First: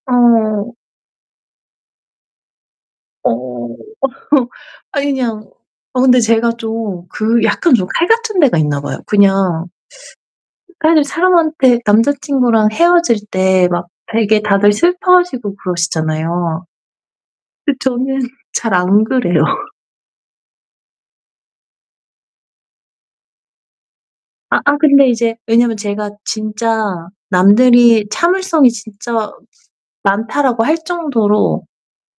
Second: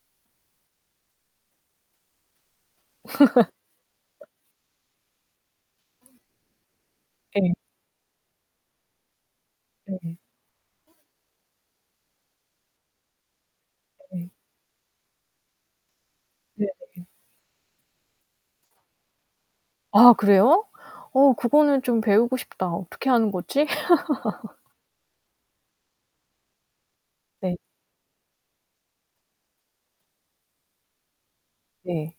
어어. 어 아니 그냥 어 근데 제가 좀 그 예. 약간 좀 칼 같은 데가 있나 봐요. 그냥 네. 사실 사람한테 남자친구랑 헤어질 때 막 네. 되게 다들 슬퍼하시고 그러시잖아요. 네네. 그 저는 잘 안 그래요. 아 그래요? 어 그거는 좀 배우고 싶다. 어떻게 하는 거지? 아아 근데 이제 왜냐면 제가 진짜 네. 남들이 "참을성이 진짜 많다."라고 할 정도로 네.